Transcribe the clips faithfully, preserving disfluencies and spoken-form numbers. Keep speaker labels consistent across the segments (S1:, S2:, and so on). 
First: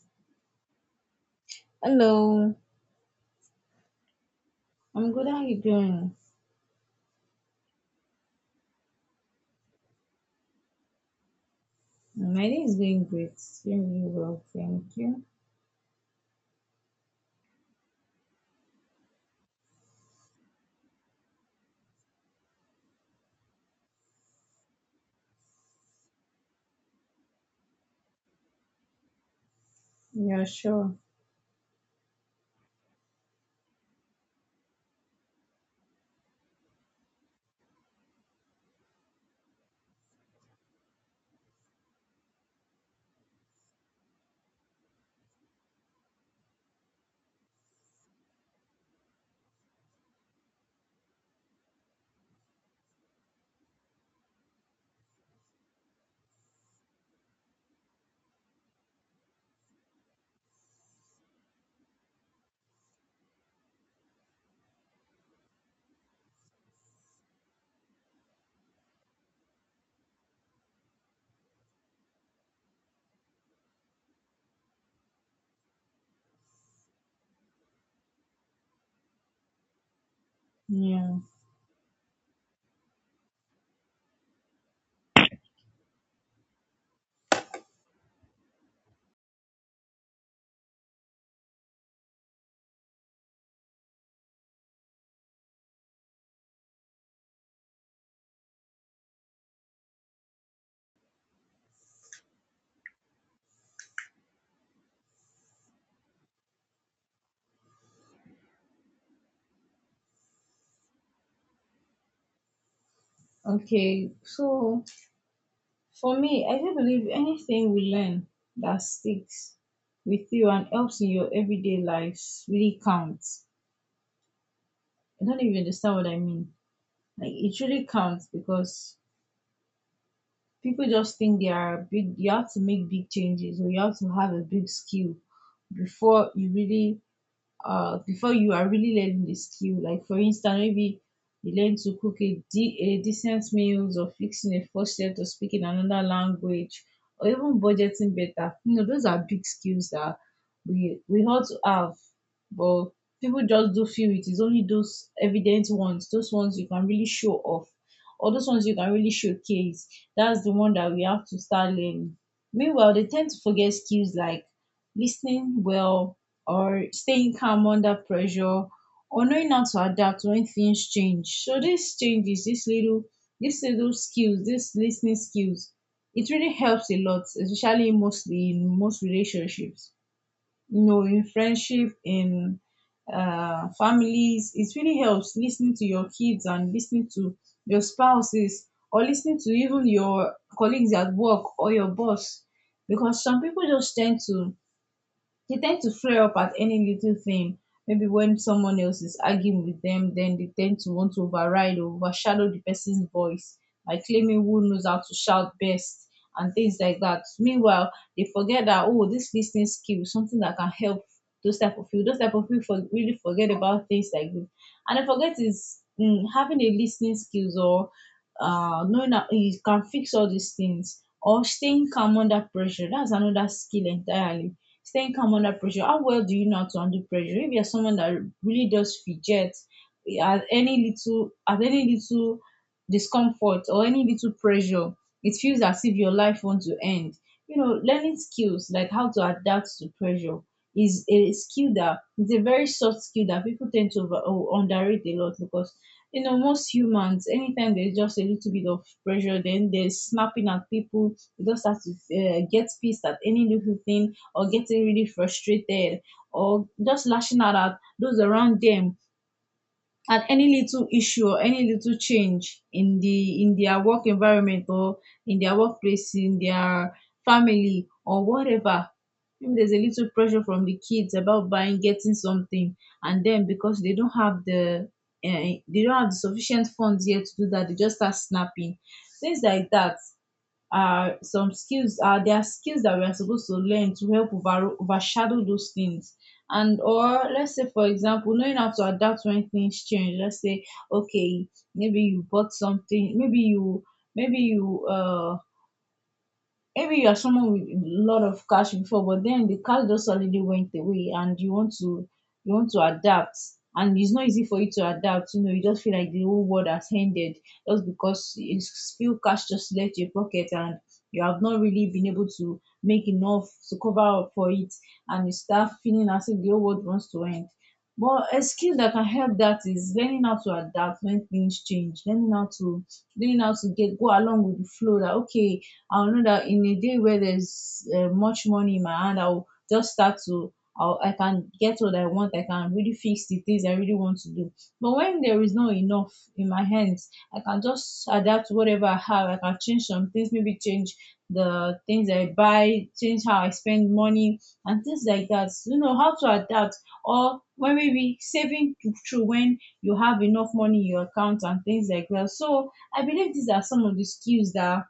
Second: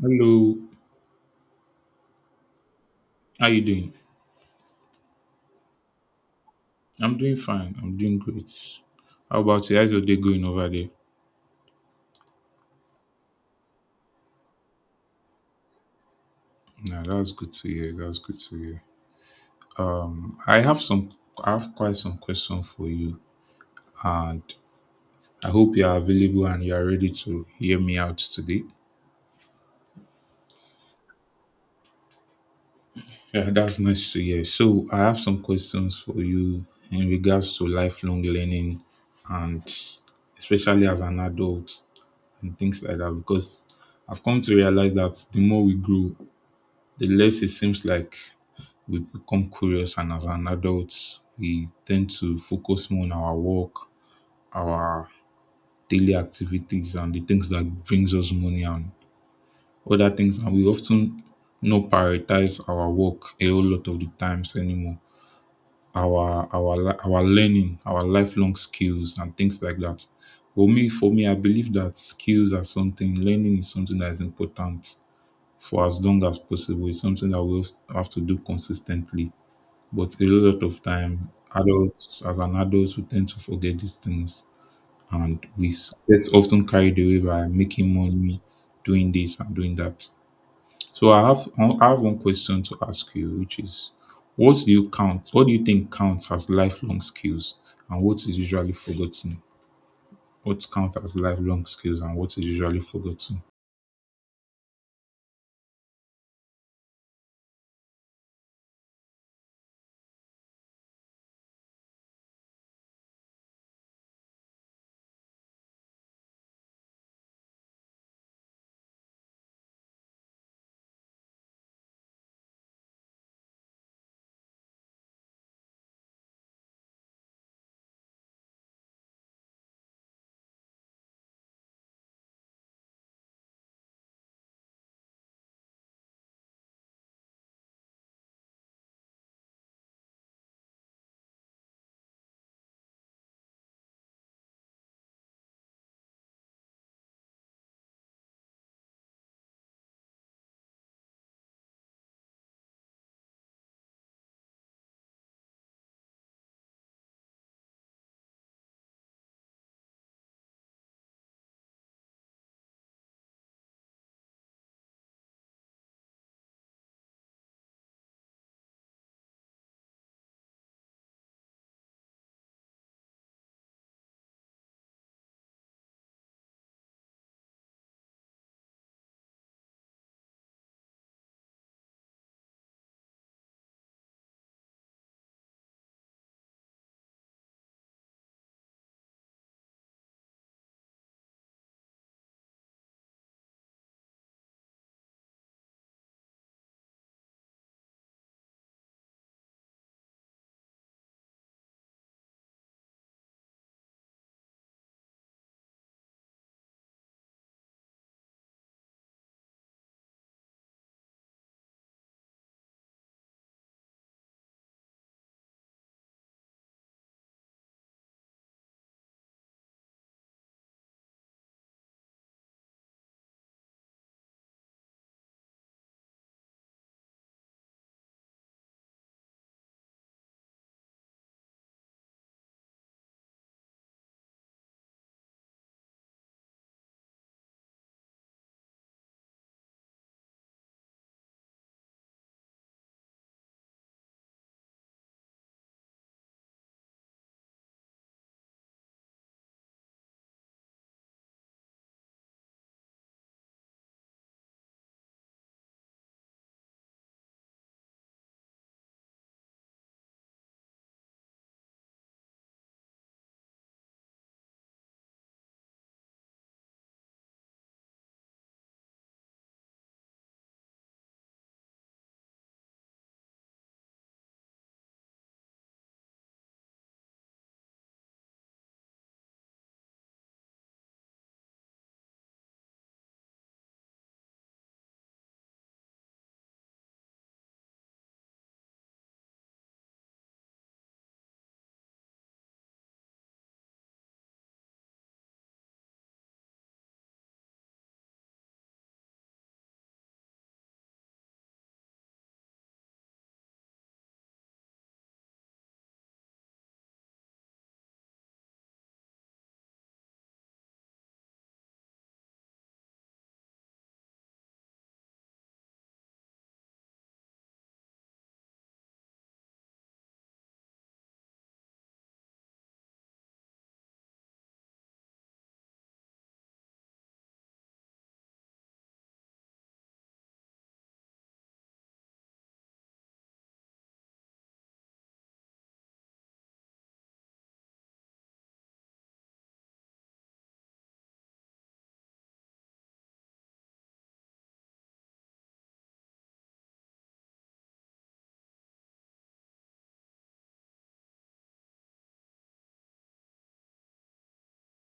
S1: Hello,
S2: Hello,
S1: how you doing?
S2: I'm good. How you doing?
S1: I'm doing fine. I'm doing great. How about you? How's your day going over there?
S2: My day is going great. It's going really well, thank you.
S1: Nah, that's good to hear. That's good to hear. Um, I have some, I have quite some question for you, and I hope you are available and you are ready to hear me out today.
S2: Yeah, sure.
S1: Yeah, that's nice to hear. So I have some questions for you in regards to lifelong learning, and especially as an adult and things like that, because I've come to realize that the more we grow, the less it seems like we become curious, and as an adult, we tend to focus more on our work, our daily activities, and the things that brings us money and other things. And we often not prioritize our work a whole lot of the times anymore. Our our li- our learning, our lifelong skills, and things like that. For me, for me, I believe that skills are something. Learning is something that is important for as long as possible. It's something that we have have to do consistently. But a lot of
S2: Yeah.
S1: time, adults, as an adult, we tend to forget these things and we s- get often carried away by making money, doing this and doing that. So I have I have one question to ask you, which is, what do you count? What do you think counts as lifelong skills, and what is usually forgotten? What counts as lifelong skills, and what is usually forgotten?
S2: Okay. So for me, I do believe anything we learn that sticks with you and helps in your everyday lives really counts. I don't even understand what I mean. Like it really counts because people just think they are big. You have to make big changes or you have to have a big skill before you really uh, before you are really learning the skill. Like for instance, maybe you learn to cook a, de- a decent meals or fixing a faucet or speaking another language or even budgeting better. You know, those are big skills that we we ought to have, but people just do feel it is only those evident ones, those ones you can really show off. Or those ones you can really showcase. That's the one that we have to start learning. Meanwhile, they tend to forget skills like listening well, or staying calm under pressure or knowing how to adapt when things change. So these changes, these little these little skills, these listening skills, it really helps a lot, especially mostly in most relationships. You know, in friendship, in uh, families, it really helps listening to your kids and listening to your spouses or listening to even your colleagues at work or your boss because some people just tend to they tend to flare up at any little thing. Maybe when someone else is arguing with them, then they tend to want to override or overshadow the person's voice by claiming who knows how to shout best and things like that. Meanwhile, they forget that oh, this listening skill is something that can help those type of people. Those type of people for, really forget about things like this, and I forget is mm, having a listening skills or uh, knowing that you can fix all these things or staying calm under pressure. That's another skill entirely. Staying calm under pressure. How well do you know how to handle pressure? If you're someone that really does fidget at any little at any little discomfort or any little pressure, it feels as if your life wants to end. You know, learning skills like how to adapt to pressure is a skill that it's a very soft skill that people tend to over, oh, underrate a lot because you know most humans anytime there's just a little bit of pressure then they're snapping at people they just have to uh, get pissed at any little thing or getting really frustrated or just lashing out at those around them at any little issue or any little change in the in their work environment or in their workplace in their family or whatever. Maybe there's a little pressure from the kids about buying getting something and then because they don't have the uh, they don't have the sufficient funds yet to do that they just start snapping things like that are some skills uh, there are skills that we are supposed to learn to help over, overshadow those things. And or let's say for example knowing how to adapt when things change, let's say okay, maybe you bought something, maybe you maybe you uh maybe you are someone with a lot of cash before, but then the cash just suddenly went away, and you want to you want to adapt, and it's not easy for you to adapt. You know, you just feel like the whole world has ended just because it's few cash just left your pocket, and you have not really been able to make enough to cover up for it, and you start feeling as if the whole world wants to end. But a skill that can help that is learning how to adapt when things change, learning how to learning how to get go along with the flow that okay, I'll know that in a day where there's uh, much money in my hand, I'll just start to. I'll, I can get what I want. I can really fix the things I really want to do. But when there is not enough in my hands, I can just adapt to whatever I have. I can change some things, maybe change the things I buy, change how I spend money, and things like that. So, you know how to adapt, or when maybe saving thr- through when you have enough money in your account and things like that. So I believe these are some of the skills that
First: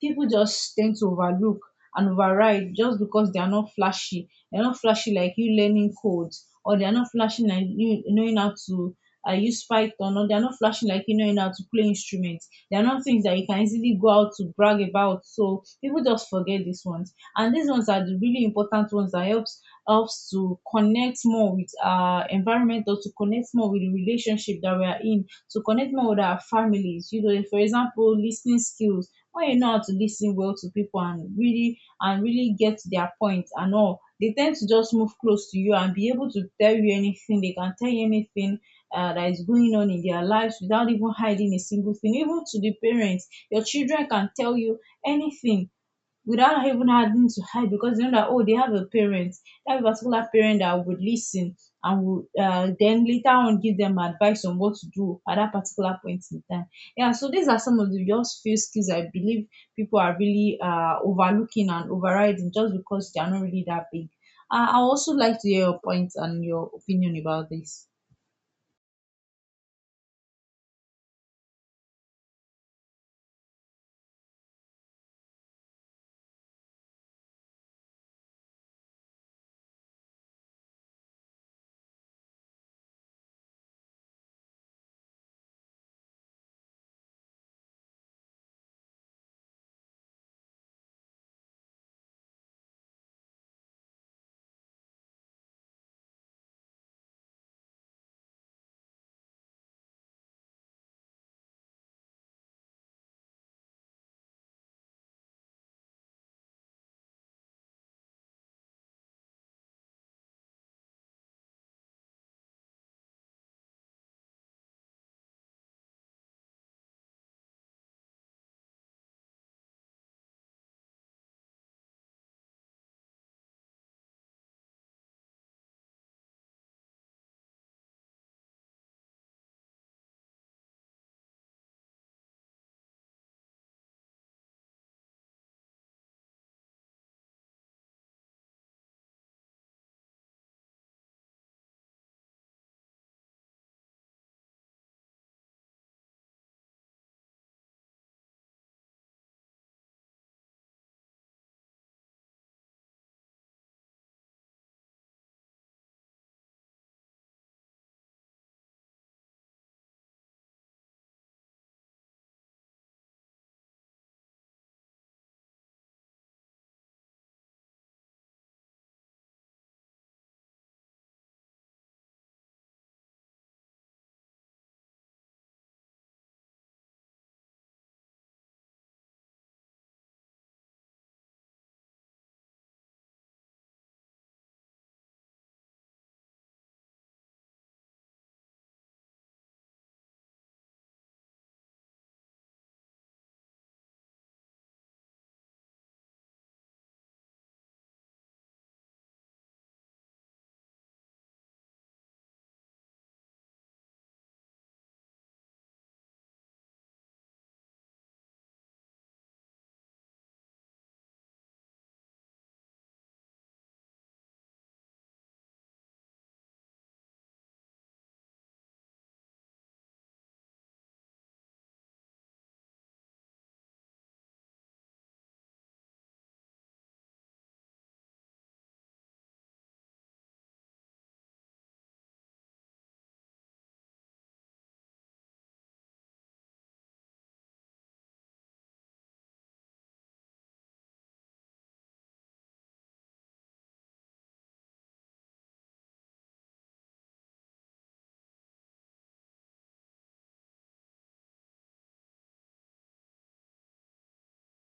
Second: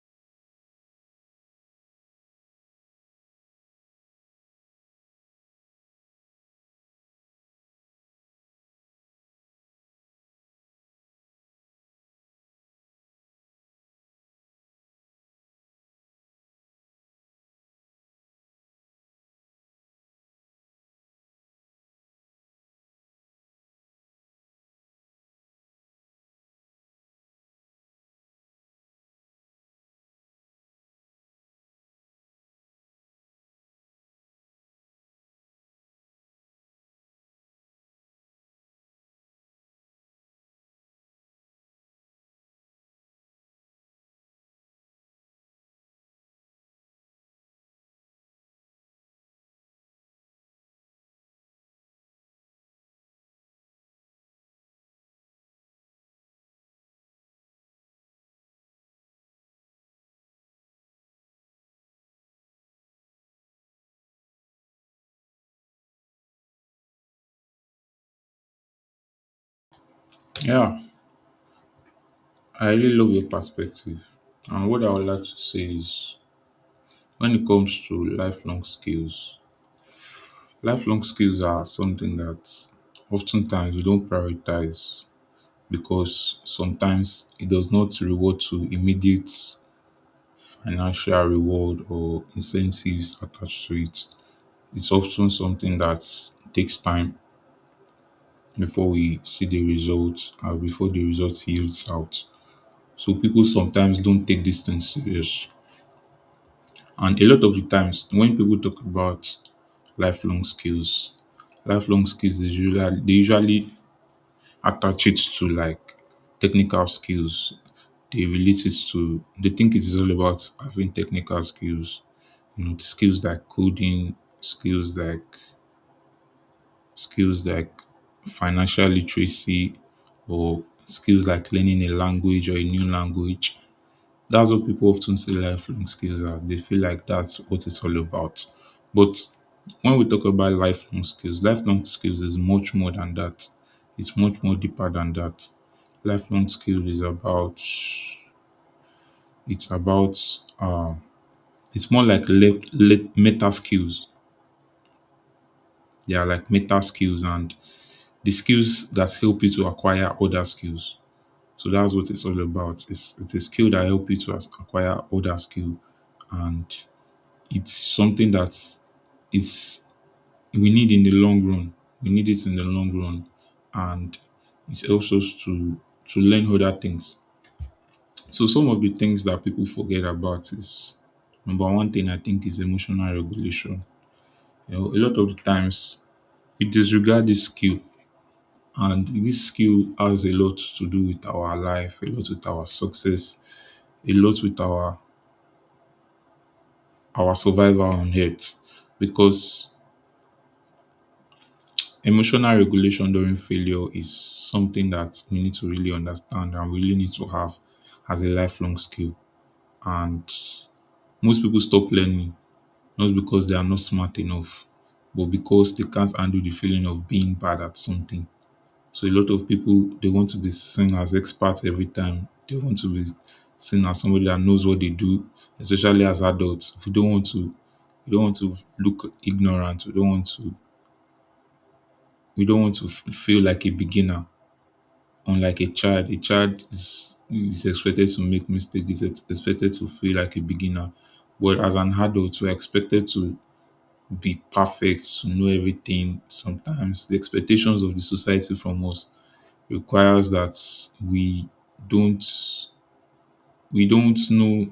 S2: people just tend to overlook and override just because they are not flashy. They're not flashy like you learning codes, or they're not flashy like you knowing how to uh, use Python, or they're not flashy like you knowing how to play instruments. They're not things that you can easily go out to brag about. So people just forget these ones, and these ones are the really important ones that helps helps to connect more with our environment or to connect more with the relationship that we are in to connect more with our families, you know, for example listening skills, when you know how to listen well to people and really and really get their point points and all, they tend to just move close to you and be able to tell you anything, they can tell you anything uh, that is going on in their lives without even hiding a single thing, even to the parents, your children can tell you anything without even having to hide because they know that oh they have a parent, that particular parent that would listen and would uh, then later on give them advice on what to do at that particular point in time. Yeah, so these are some of the just few skills, I believe people are really uh, overlooking and overriding just because they are not really that big. uh, I also like to hear your points and your opinion about this.
S1: Yeah, I really love your perspective. And what I would like to say is, when it comes to lifelong skills, lifelong skills are something that oftentimes we don't prioritize because sometimes it does not reward to immediate financial reward or incentives attached to it. It's often something that takes time before we see the results or before the results yields out. So people sometimes don't take these things serious. And a lot of the times when people talk about lifelong skills, lifelong skills is usually they usually attach it to like technical skills. They relate it to, they think it is all about having technical skills, you know, skills like coding, skills like, skills like financial literacy, or skills like learning a language or a new language. That's what people often say lifelong skills are. They feel like that's what it's all about. But when we talk about lifelong skills, lifelong skills is much more than that. It's much more deeper than that. Lifelong skill is about, it's about, uh, it's more like le- le- meta skills. They are like meta skills and the skills that help you to acquire other skills. So that's what it's all about. It's, it's a skill that help you to as- acquire other skill, and it's something that it's we need in the long run. We need it in the long run, and it helps us to to learn other things. So some of the things that people forget about is, number one thing I think is emotional regulation. You know, a lot of the times we disregard this skill, and this skill has a lot to do with our life, a lot with our success, a lot with our our survival on earth, because emotional regulation during failure is something that we need to really understand and we really need to have as a lifelong skill. And most people stop learning not because they are not smart enough, but because they can't handle the feeling of being bad at something. So a lot of people, they want to be seen as experts every time. They want to be seen as somebody that knows what they do, especially as adults. We don't want to, we don't want to look ignorant. We don't want to, we don't want to f- feel like a beginner. Unlike a child, a child is, is expected to make mistakes, is ex- expected to feel like a beginner. But as an adult, we're expected to be perfect, to know everything. Sometimes the expectations of the society from us requires that we don't we don't know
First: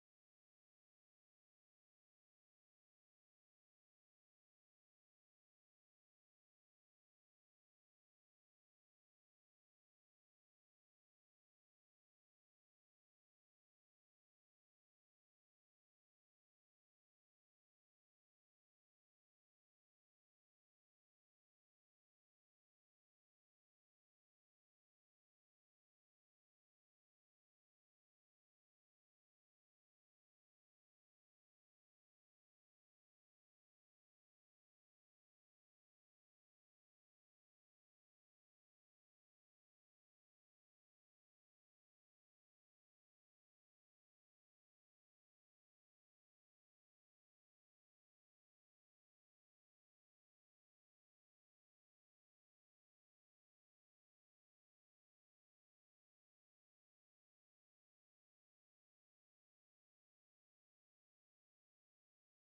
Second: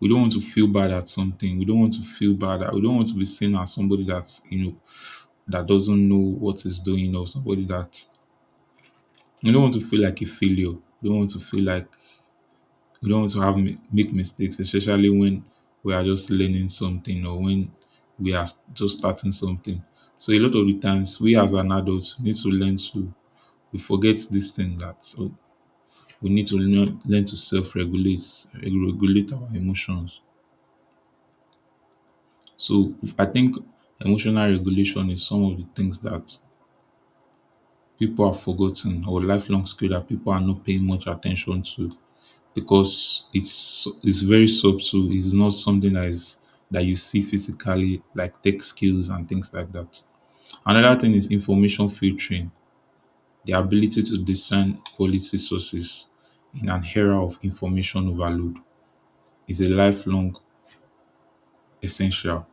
S1: we don't want to feel bad at something. We don't want to feel bad. We don't want to be seen as somebody that, you know, that doesn't know what is doing or somebody that, we don't want to feel like a failure. We don't want to feel like We don't want to have mi- make mistakes, especially when we are just learning something or when we are just starting something. So a lot of the times, we as an adult need to learn to we forget this thing that so we need to learn, learn to self-regulate, regulate our emotions. So if- I think emotional regulation is some of the things that people have forgotten or lifelong skill that people are not paying much attention to because it's it's very subtle. It's not something that is that you see physically, like tech skills and things like that. Another thing is information filtering, the ability to discern quality sources in an era of information overload is a lifelong essential.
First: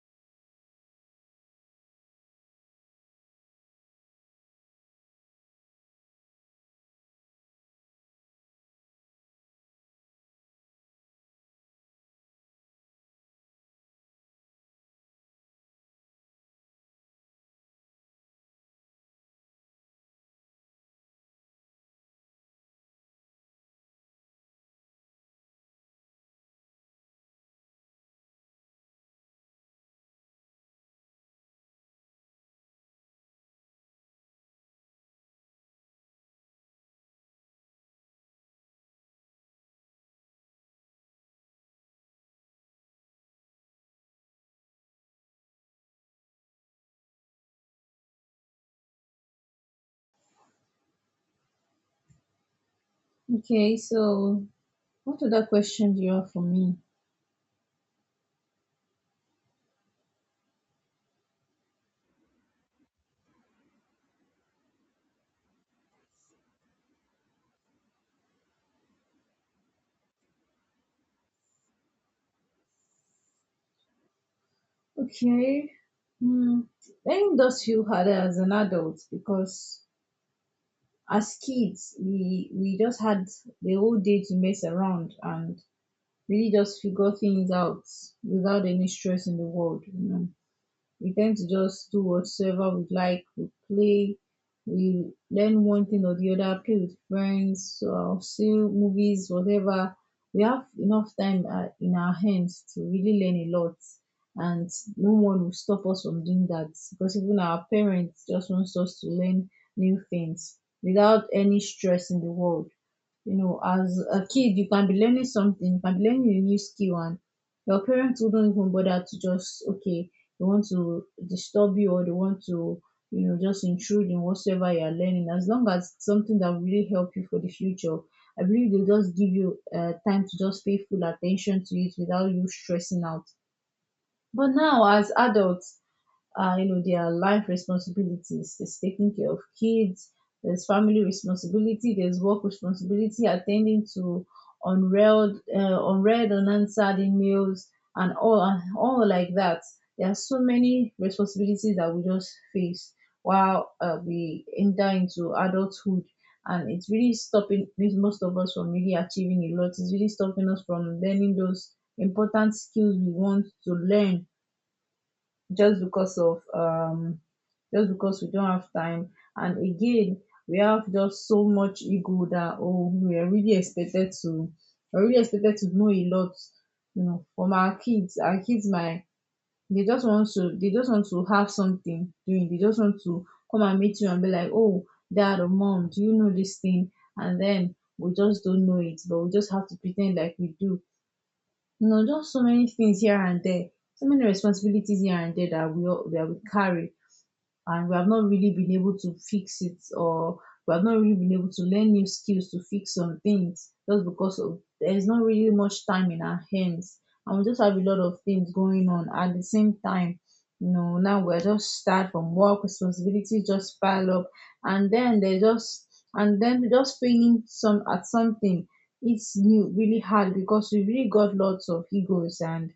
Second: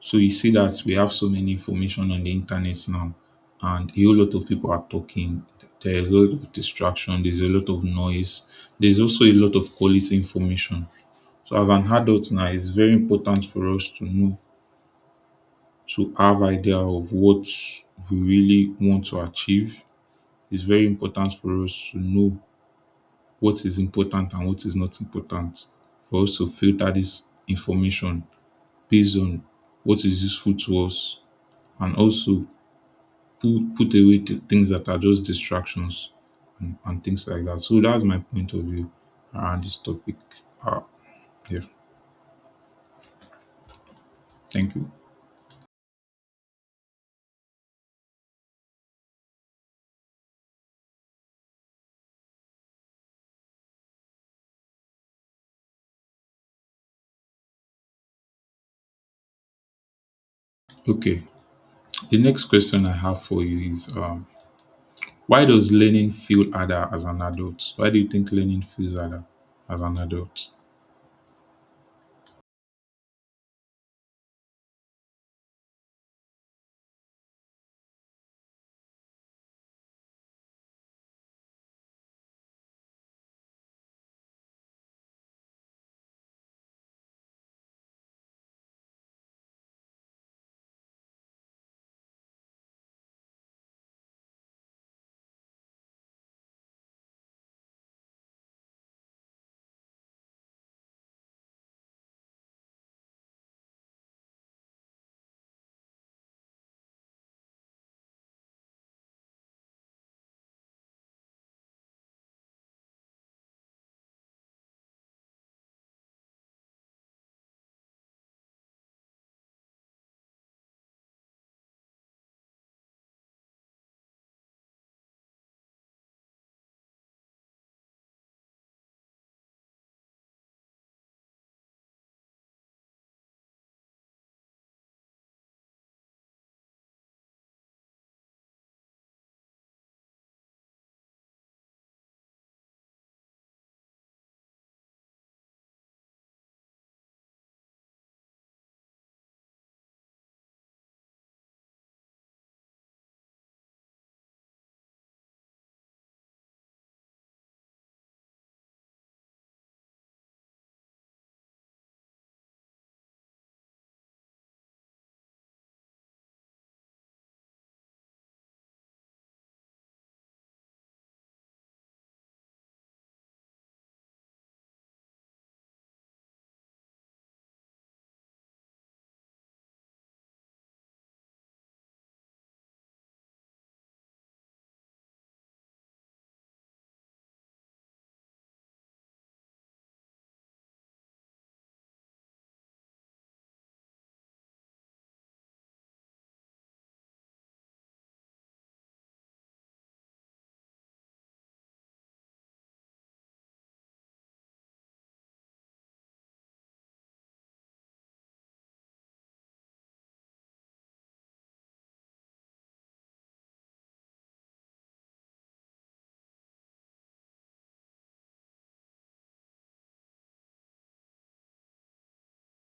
S1: So you see that we have so many information on the internet now, and a whole lot of people are talking. There's a lot of distraction. There's a lot of noise. There's also a lot of quality information. So as an adult now, it's very important for us to know, to have idea of what we really want to achieve. It's very important for us to know what is important and what is not important. For us to filter this information based on what is useful to us, and also put, put away th- things that are just distractions and, and things like that. So that's my point of view around this topic. Uh, yeah, thank you.
S2: Okay, so what other question do you have for me?
S1: Okay. The next question I have for you is, um, why does learning feel harder as an adult? Why do you think learning feels harder as an adult?
S2: Okay. Mm. Thank those few had uh, as an adult because as kids we we just had the whole day to mess around and really just figure things out without any stress in the world, you know we tend to just do whatsoever we like. We play, we learn one thing or the other, play with friends, uh, see movies, whatever. We have enough time uh, in our hands to really learn a lot, and no one will stop us from doing that because even our parents just wants us to learn new things without any stress in the world. You know, as a kid, you can be learning something, you can be learning a new skill, and your parents wouldn't even bother to just, okay, they want to disturb you or they want to, you know, just intrude in whatsoever you are learning as long as it's something that will really help you for the future. I believe they'll just give you uh, time to just pay full attention to it without you stressing out. But now as adults, uh, you know, their life responsibilities. There's taking care of kids, there's family responsibility, there's work responsibility, attending to unread, uh, unread, unanswered emails, and all, and all like that. There are so many responsibilities that we just face while uh, we enter into adulthood. And it's really stopping with most of us from really achieving a lot. It's really stopping us from learning those important skills we want to learn just because of um just because we don't have time. And again, we have just so much ego that, oh, we are really expected to, we're really expected to know a lot, you know. From our kids, our kids might, they just want to they just want to have something doing, they just want to come and meet you and be like, oh, dad or mom, do you know this thing? And then we just don't know it, but we just have to pretend like we do. You know, just so many things here and there, so many responsibilities here and there that we all that we carry, and we have not really been able to fix it, or we have not really been able to learn new skills to fix some things, just because of there's not really much time in our hands. And we just have a lot of things going on at the same time, you know. Now we're just tired from work, responsibilities just pile up, and then they just and then just failing some at something. It's new really hard because we really got lots of egos, and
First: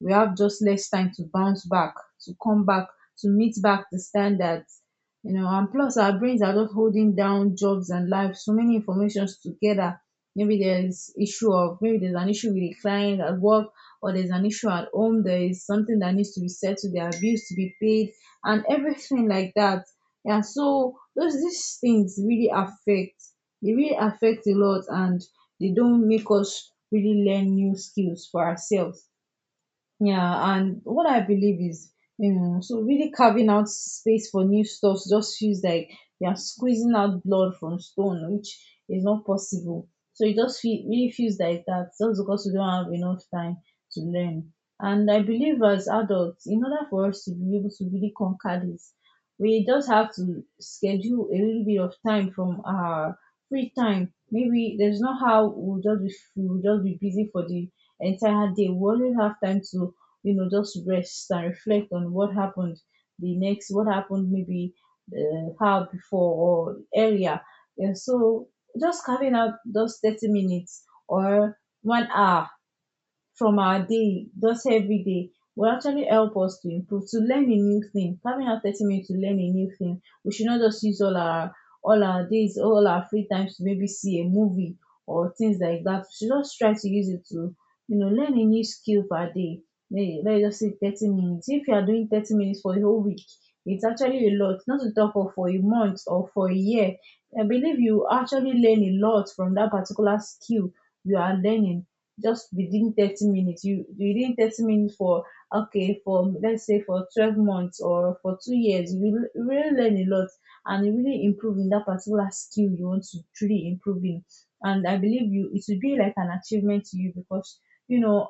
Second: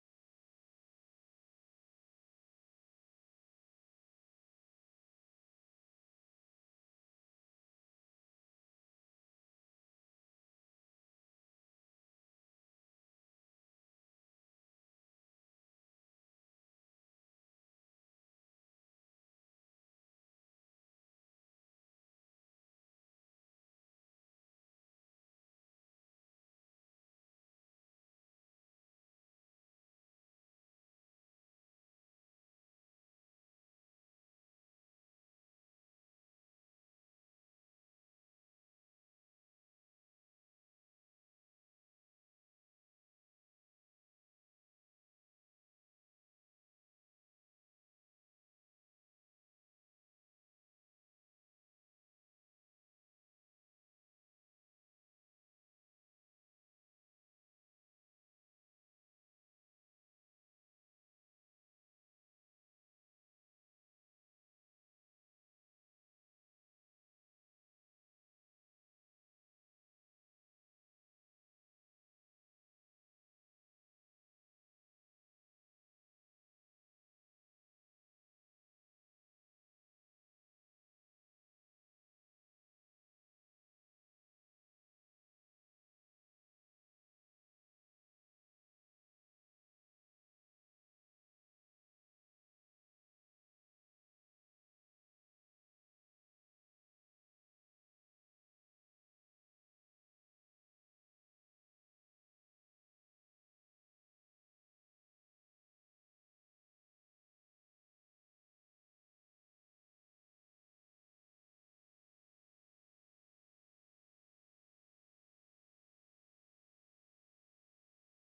S2: we have just less time to bounce back, to come back, to meet back the standards, you know. And plus our brains are not holding down jobs and life, so many informations together. Maybe there's issue of, maybe there's an issue with a client at work, or there's an issue at home, there is something that needs to be settled, there are bills to be paid, and everything like that. Yeah, so those these things really affect, they really affect a lot, and they don't make us really learn new skills for ourselves. Yeah, and what I believe is, you know, so really carving out space for new stuff just feels like you are squeezing out blood from stone, which is not possible. So it just feel, really feels like that, just because we don't have enough time to learn. And I believe, as adults, in order for us to be able to really conquer this, we just have to schedule a little bit of time from our free time. Maybe there's not how we'll just be, we'll just be busy for the entire day. We always have time to, you know, just rest and reflect on what happened the next, what happened maybe uh, how before or earlier. And so just carving out those thirty minutes or one hour from our day, just every day, will actually help us to improve, to learn a new thing. Having our thirty minutes to learn a new thing, we should not just use all our all our days, all our free times to maybe see a movie or things like that. We should just try to use it to, you know, learn a new skill per day. May let's just say thirty minutes. If you are doing thirty minutes for a whole week, it's actually a lot, not to talk of for a month or for a year. I believe you actually learn a lot from that particular skill you are learning. Just within thirty minutes, you within thirty minutes for, okay, for let's say for twelve months or for two years, you will really learn a lot, and you really improve in that particular skill you want to truly improve in. And I believe you it will be like an achievement to you, because, you know,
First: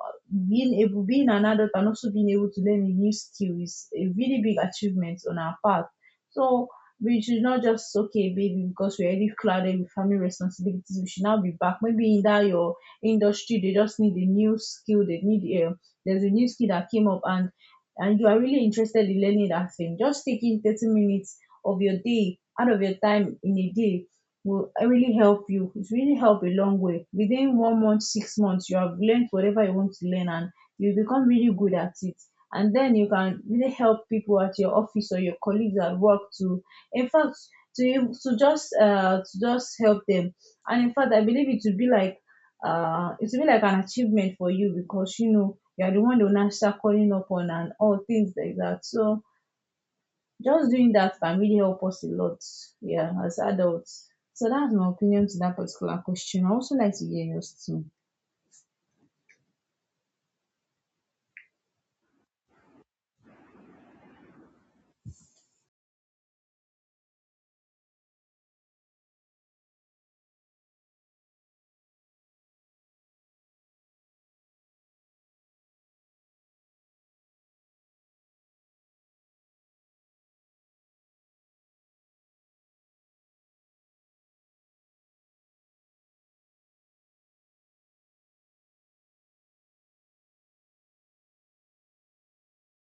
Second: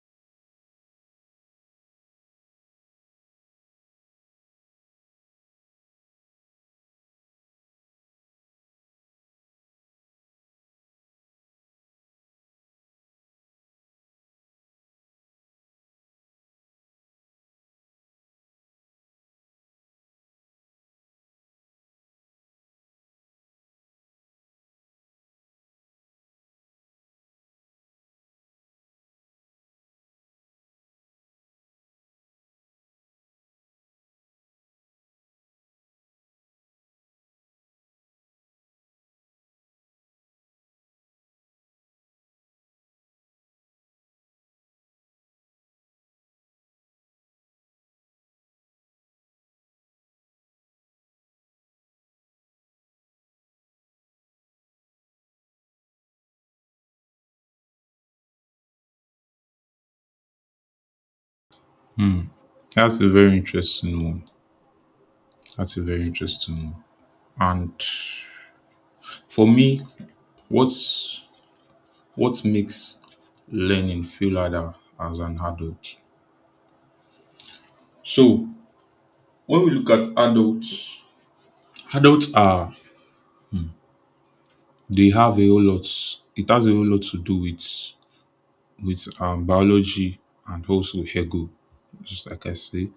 S2: being able, being an adult and also being able to learn a new skill is a really big achievement on our part. So we should not just, okay, baby because we're already clouded with family responsibilities, we should now be back. Maybe in that your industry they just need a new skill, they need um there's a new skill that came up, and and you are really interested in learning that thing. Just taking thirty minutes of your day out of your time in a day will really help you. It really help a long way. Within one month, six months, you have learned whatever you want to learn, and you become really good at it. And then you can really help people at your office or your colleagues at work to, in fact, to to just uh to just help them. And in fact I believe it would be like, uh, it will be like an achievement for you, because, you know, you are the one they will now start calling up on and all things like that. So just doing that can really help us a lot, yeah, as adults. So that's my opinion to that particular question. I also like to hear yours too.
S1: That's a very interesting one. That's a very interesting one. And for me, what's what makes learning feel harder as an adult? So when we look at adults, adults are they have a whole lot. It has a whole lot to do with with um, biology and also ego, just like I say.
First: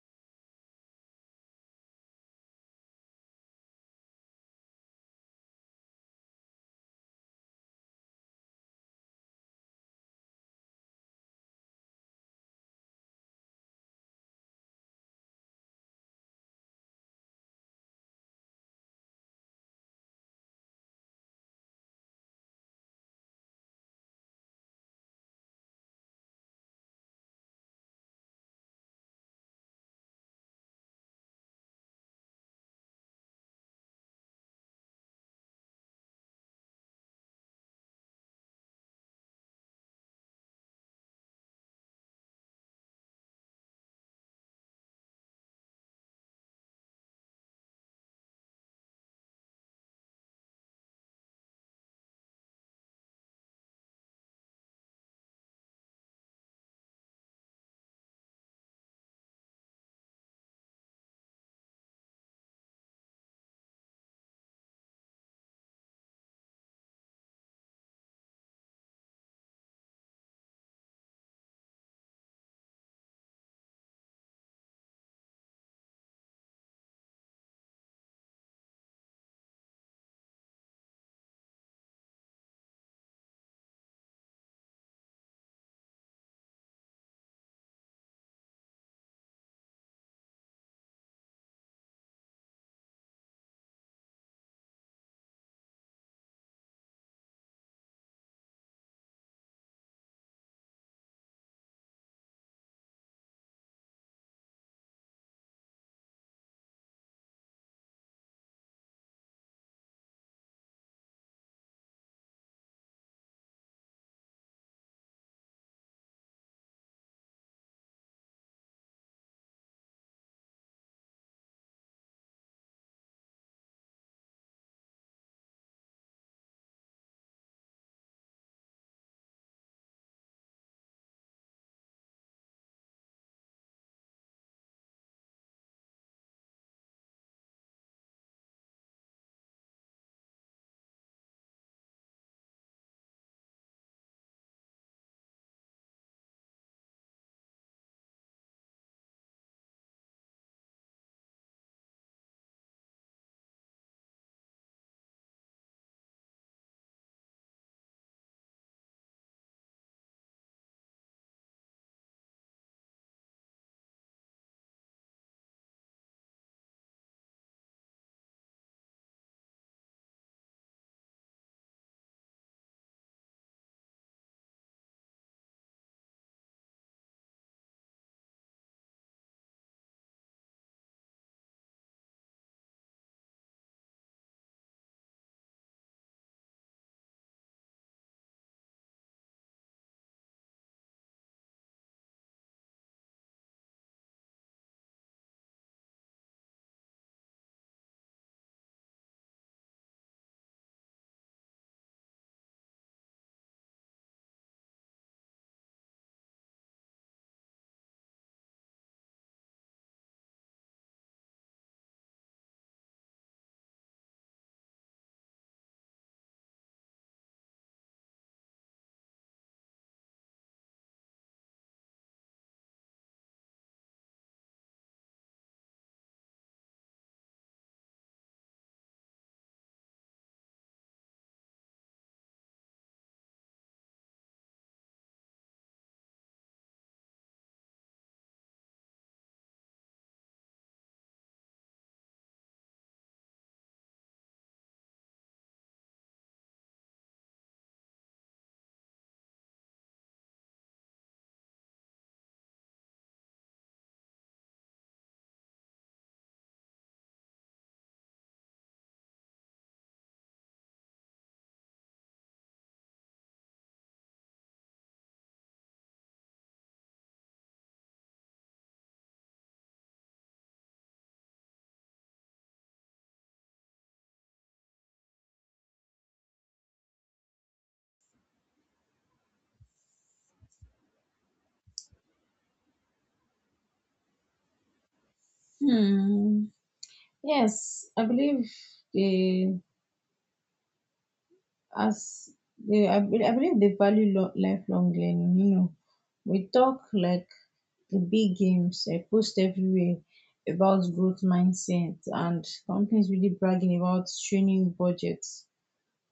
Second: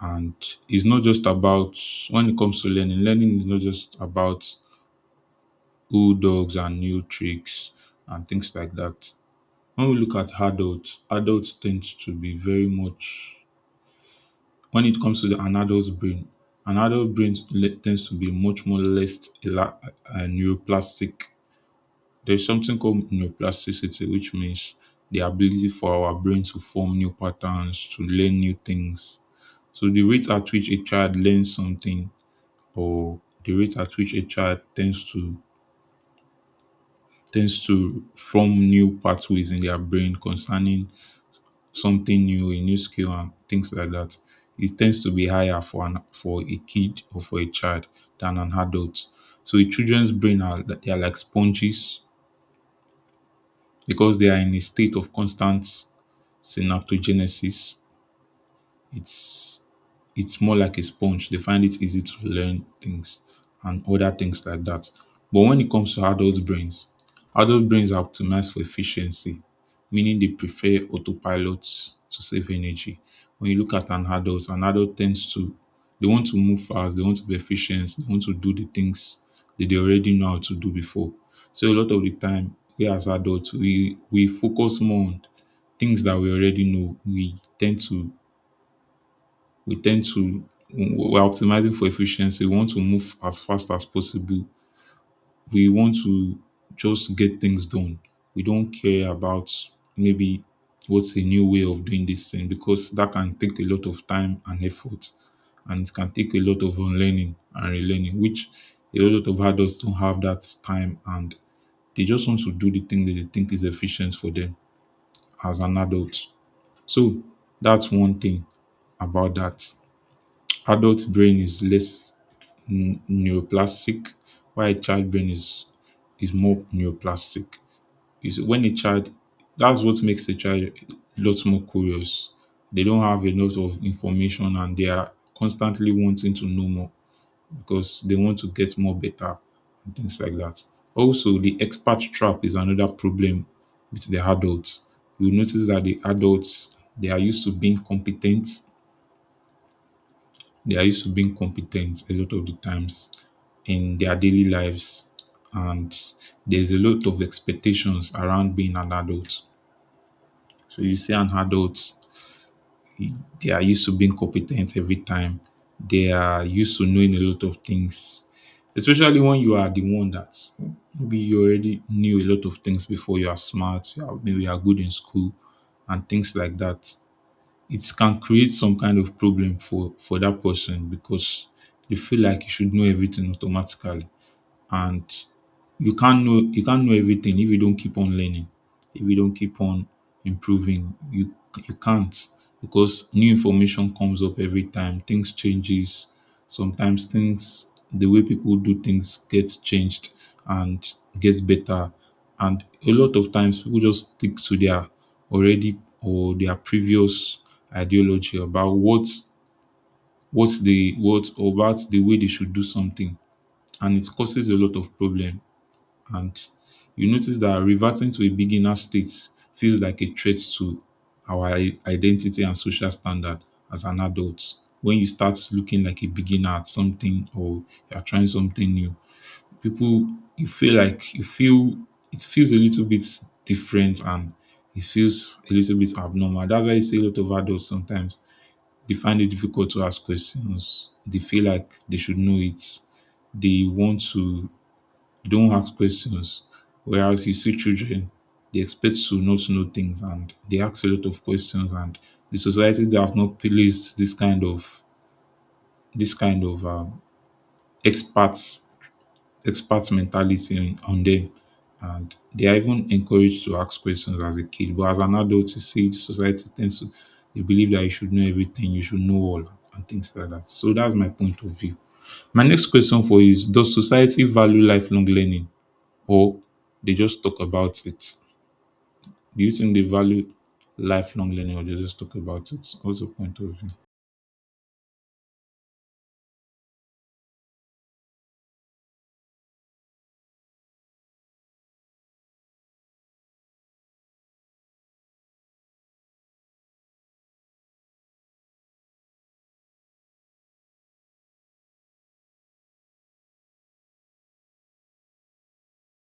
S1: And it's not just about, when it comes to learning, learning is not just about old dogs and new tricks and things like that. When we look at adults, adults tend to be very much when it comes to the, an adult's brain, an adult brain le- tends to be much more less ela- uh, neuroplastic. There's something called neuroplasticity, which means the ability for our brain to form new patterns, to learn new things. So the rate at which a child learns something, or the rate at which a child tends to tends to form new pathways in their brain concerning something new, a new skill, and things like that. It tends to be higher for an for a kid or for a child than an adult. So the children's brain, are they are like sponges because they are in a state of constant synaptogenesis. It's it's more like a sponge. They find it easy to learn things and other things like that. But when it comes to adult brains, adult brains are optimized for efficiency, meaning they prefer autopilot to save energy. When you look at an adult, an adult tends to they want to move fast, they want to be efficient, they want to do the things that they already know how to do before. So a lot of the time, we as adults, we we focus more on things that we already know. We tend to we tend to We're optimizing for efficiency. We want to move as fast as possible. We want to just get things done. We don't care about, maybe, what's a new way of doing this thing, because that can take a lot of time and effort, and it can take a lot of unlearning and relearning, which a lot of adults don't have that time, and they just want to do the thing that they think is efficient for them as an adult. So that's one thing about that. Adult brain is less n- neuroplastic, while child brain is is more neuroplastic. Is when a child That's what makes a child a lot more curious. They don't have a lot of information and they are constantly wanting to know more because they want to get more better and things like that. Also, the expert trap is another problem with the adults. You notice that the adults, they are used to being competent they are used to being competent a lot of the times in their daily lives, and there's a lot of expectations around being an adult. So you see an adult, they are used to being competent every time. They are used to knowing a lot of things, especially when you are the one that maybe you already knew a lot of things before. You are smart, you are, maybe you are good in school and things like that. It can create some kind of problem for for that person because they feel like you should know everything automatically, and you can't know, you can't know everything if you don't keep on learning, if you don't keep on improving you you can't, because new information comes up every time. Things changes sometimes, things, the way people do things gets changed and gets better. And a lot of times people just stick to their already or their previous ideology about what what they what or about the way they should do something, and it causes a lot of problem. And you notice that reverting to a beginner state feels like a threat to our i- identity and social standard as an adult. When you start looking like a beginner at something, or you are trying something new, people, you feel like, you feel it feels a little bit different, and it feels a little bit abnormal. That's why you see a lot of adults sometimes they find it difficult to ask questions. They feel like they should know it. They want to don't ask questions. Whereas you see children, they expect to not to know things and they ask a lot of questions. And the society that have not placed this kind of this kind of um, experts, experts mentality in- on them, and they are even encouraged to ask questions as a kid. But as an adult, you see, the society tends to, they believe that you should know everything, you should know all, and things like that. So that's my point of view. My next question for you is: does society value lifelong learning? Or they just talk about it? Do you think they value lifelong learning or they just talk about it? What's your point of view?
S2: Hmm. Yes, I believe the as they I, be- I believe they value lo- lifelong learning. You know, we talk like the big games, I post everywhere about growth mindset, and companies really bragging about training budgets,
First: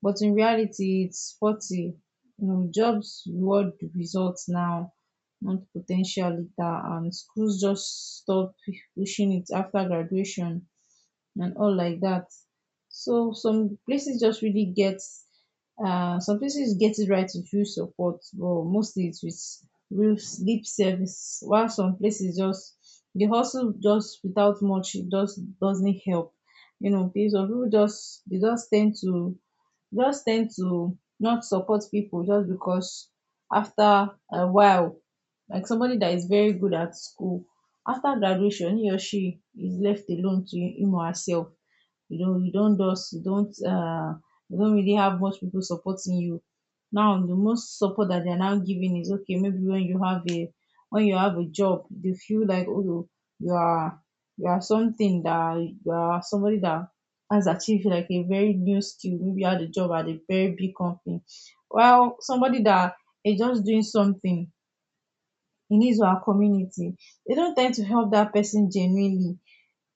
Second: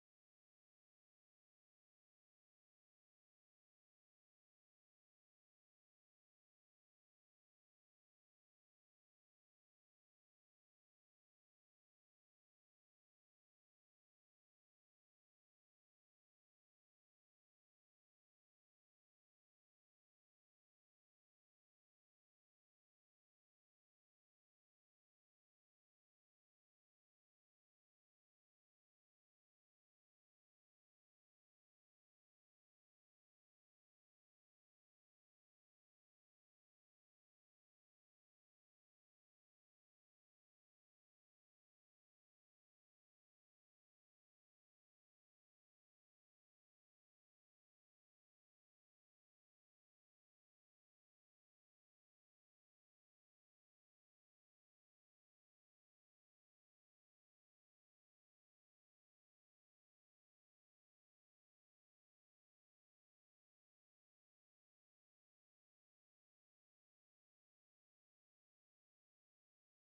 S2: but in reality it's forty. You know, jobs reward results now, not potential later, and schools just stop pushing it after graduation and all like that. So some places just really get uh some places get it right with real support, but mostly it's with real s- lip service. While some places just the hustle, just without much, it just doesn't help. You know, people some people just they just tend to just tend to not support people just because, after a while, like somebody that is very good at school, after graduation he or she is left alone to him or herself. You know, you don't just you don't uh you don't really have much people supporting you. Now the most support that they're now giving is, okay, maybe when you have a when you have a job, they feel like, oh, you are you are something that, you are somebody that has achieved like a very new skill, maybe had a job at a very big company. While somebody that is just doing something in his or her community, they don't tend to help that person genuinely,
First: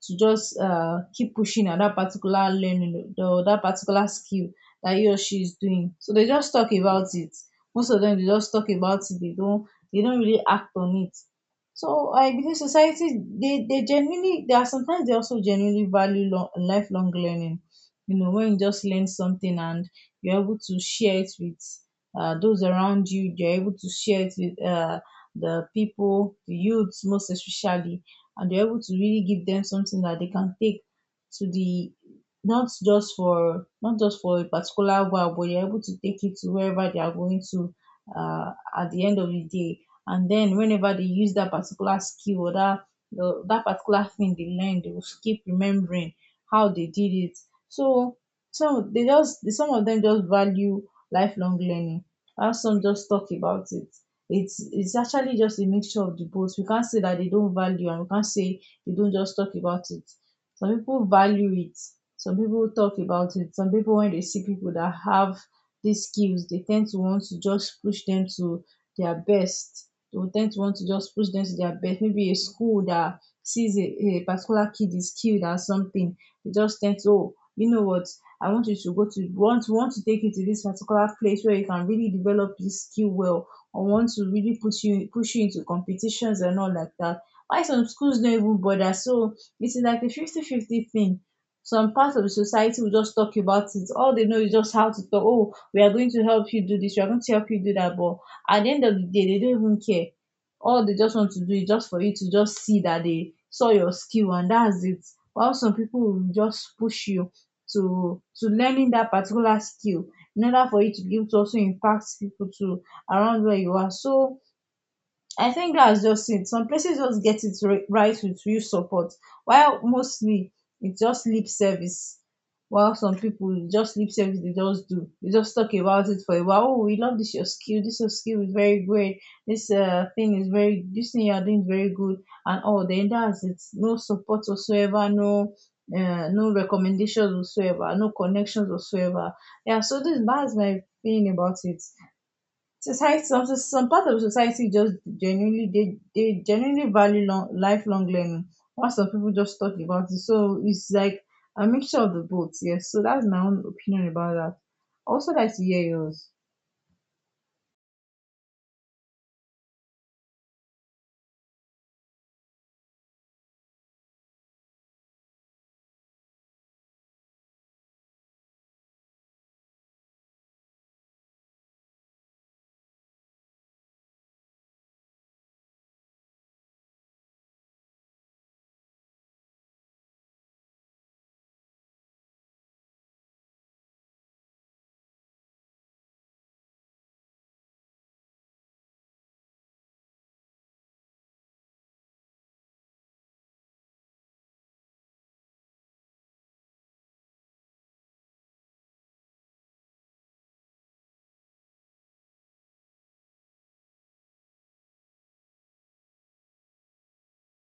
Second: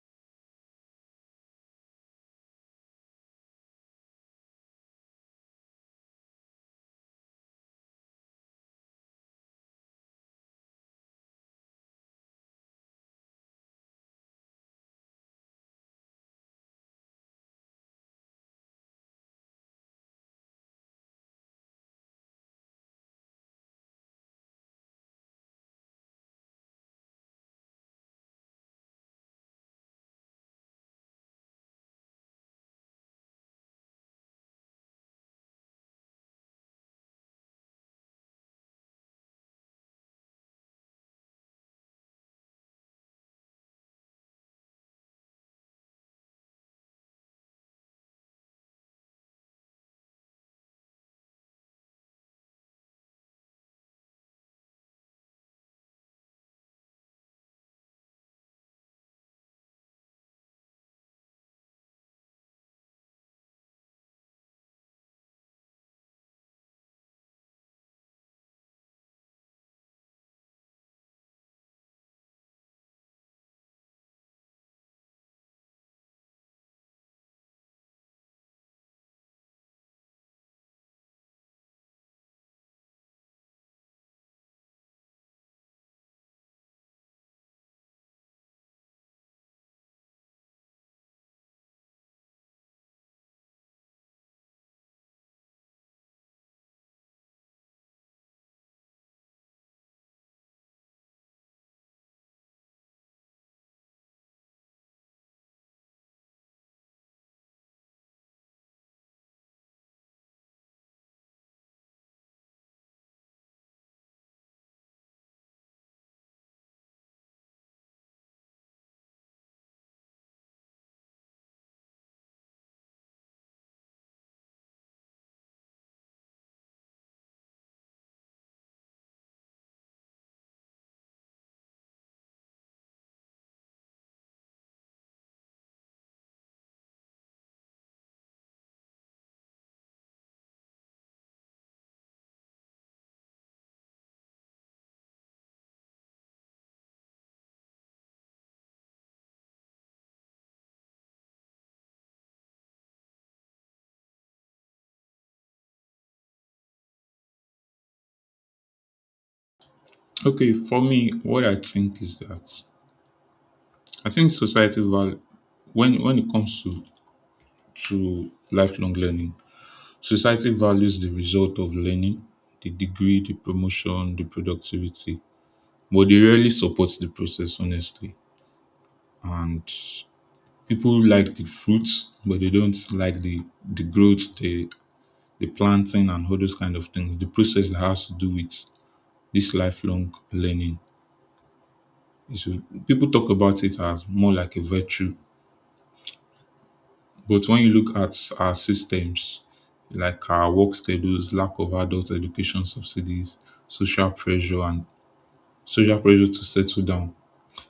S2: to just uh, keep pushing at that particular learning or that particular skill that he or she is doing. So they just talk about it. Most of them they just talk about it. They don't they don't really act on it. So I believe society, they they genuinely, there are sometimes they also genuinely value long, lifelong learning. You know, when you just learn something, and you're able to share it with uh, those around you. You're able to share it with, uh, the people, the youths most especially, and you're able to really give them something that they can take to the, not just for, not just for a particular while, but you're able to take it to wherever they are going to, uh, at the end of the day. And then whenever they use that particular skill or that the, that particular thing they learned, they will keep remembering how they did it. So some, they just some of them just value lifelong learning. While some just talk about it. it's it's actually just a mixture of the both. We can't say that they don't value, and we can't say they don't just talk about it. Some people value it. Some people talk about it. Some people, when they see people that have these skills, they tend to want to just push them to their best. They will tend to want to just push them to their best. Maybe a school that sees a, a particular kid is skilled at something, they just tend to, oh, you know what, I want you to go to, want want to take you to this particular place where you can really develop this skill well, or want to really put you push you into competitions and all like that, why some schools don't even bother. So it's like a fifty-fifty thing. Some parts of the society will just talk about it. All they know is just how to talk. Oh, we are going to help you do this, we are going to help you do that, but at the end of the day they don't even care. All they just want to do is just for you to just see that they saw your skill, and that's it. While some people will just push you to to learning that particular skill, in order for you to be able to also impact people to, around where you are. So I think that's just it. Some places just get it ri- right with real support, while mostly it's just lip service. While some people just lip service, they just do. They just talk about it for a while. Oh, we love this your skill. This your skill is very great. This uh, thing is very. This thing you are doing is very good. And all then that's it. No support whatsoever. No, uh, no recommendations whatsoever. No connections whatsoever. Yeah. So this that's my feeling about it. Society, some some part of society just genuinely, they they genuinely value long, lifelong learning, while some people just talk about it. So it's like a mixture of the both. Yes, so that's my own opinion about that. I also like to hear yours.
S1: Okay, for me, what I think is that I think society val, when when it comes to to lifelong learning, society values the result of learning, the degree, the promotion, the productivity, but they rarely support the process honestly. And people like the fruits, but they don't like the the growth, the the planting and all those kind of things, the process that has to do with this lifelong learning. It's, people talk about it as more like a virtue, but when you look at our systems, like our work schedules, lack of adult education subsidies, social pressure, and social pressure to settle down,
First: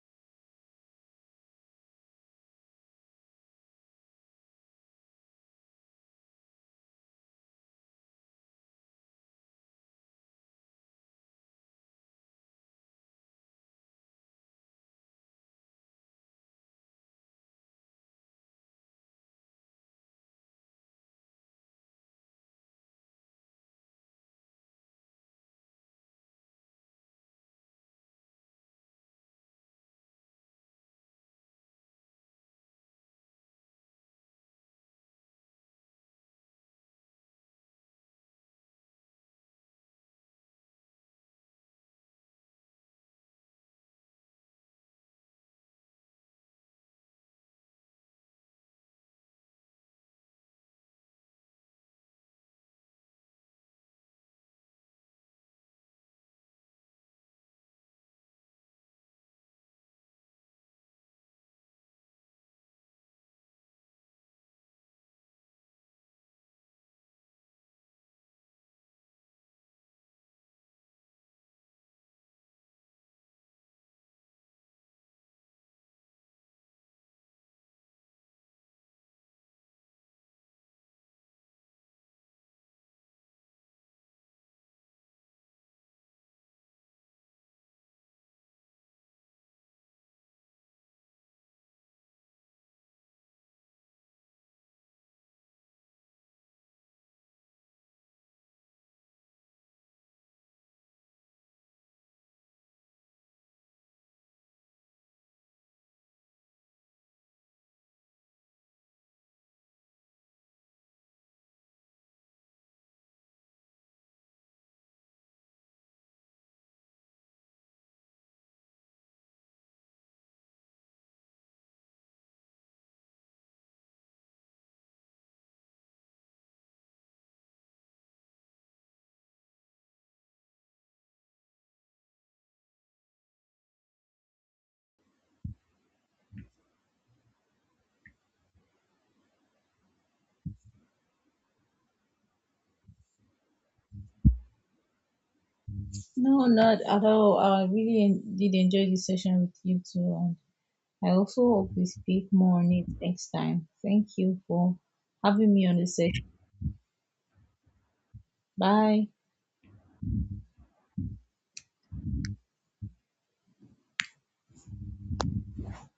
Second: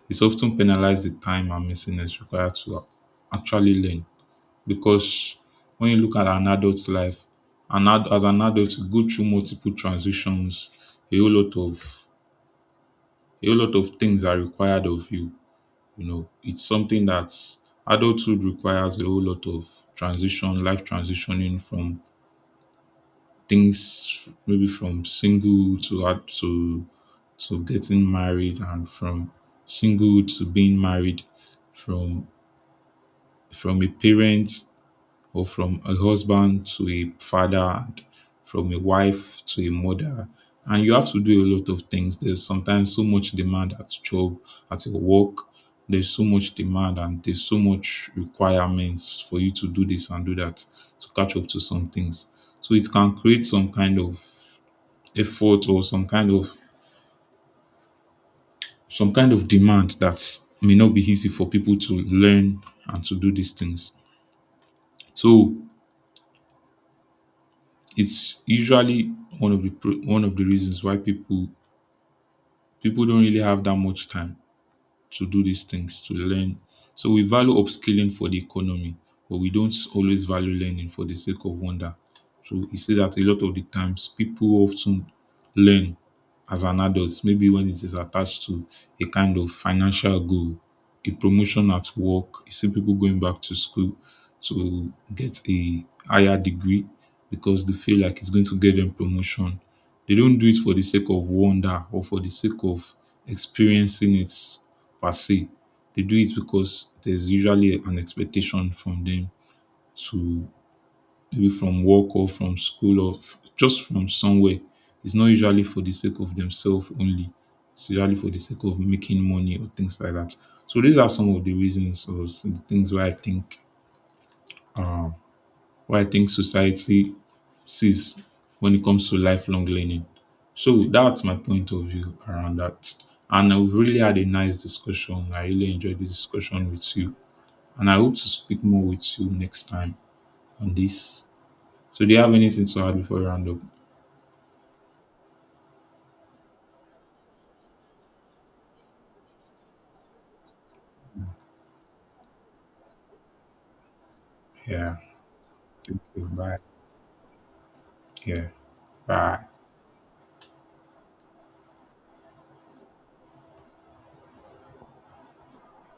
S1: it's often penalized the time and messiness required to actually learn. Because when you look at an adult's life, an ad, as an adult, you go through multiple transitions, a whole lot of, a lot of things are required of you. You know, it's something that adulthood requires a whole lot of transition, life transitioning from things maybe from single to ad-, to to getting married, and from single to being married, from from a parent or from a husband to a father, and from a wife to a mother. And you have to do a lot of things. There's sometimes so much demand at job, at your work. There's so much demand, and there's so much requirements for you to do this and do that, to catch up to some things. So it can create some kind of effort or some kind of, some kind of demand that may not be easy for people to learn and to do these things. So it's usually one of the pro-, one of the reasons why people people don't really have that much time to do these things, to learn. So we value upskilling for the economy, but we don't always value learning for the sake of wonder. So you see that a lot of the times people often learn as an adult, maybe when it is attached to a kind of financial goal, a promotion at work. You see people going back to school to get a higher degree because they feel like it's going to get them promotion. They don't do it for the sake of wonder or for the sake of experiencing it per se. They do it because there's usually an expectation from them to, maybe from work or from school, or f-, just from somewhere. It's not usually for the sake of themselves only. It's usually for the sake of making money or things like that. So these are some of the reasons or some the things why I think uh, why I think society sees when it comes to lifelong learning. So that's my point of view around that. And I've really had a nice discussion. I really enjoyed the discussion with you. And I hope to speak more with you next time on this. So, do you have anything to add before we round up?
S2: No, not at all. I really en- did enjoy this session with you too, and I also hope we speak more on it next time. Thank you for
S1: Yeah.
S2: having me on the
S1: Thank you.
S2: session.
S1: Bye. Yeah.
S2: Bye.
S1: Bye.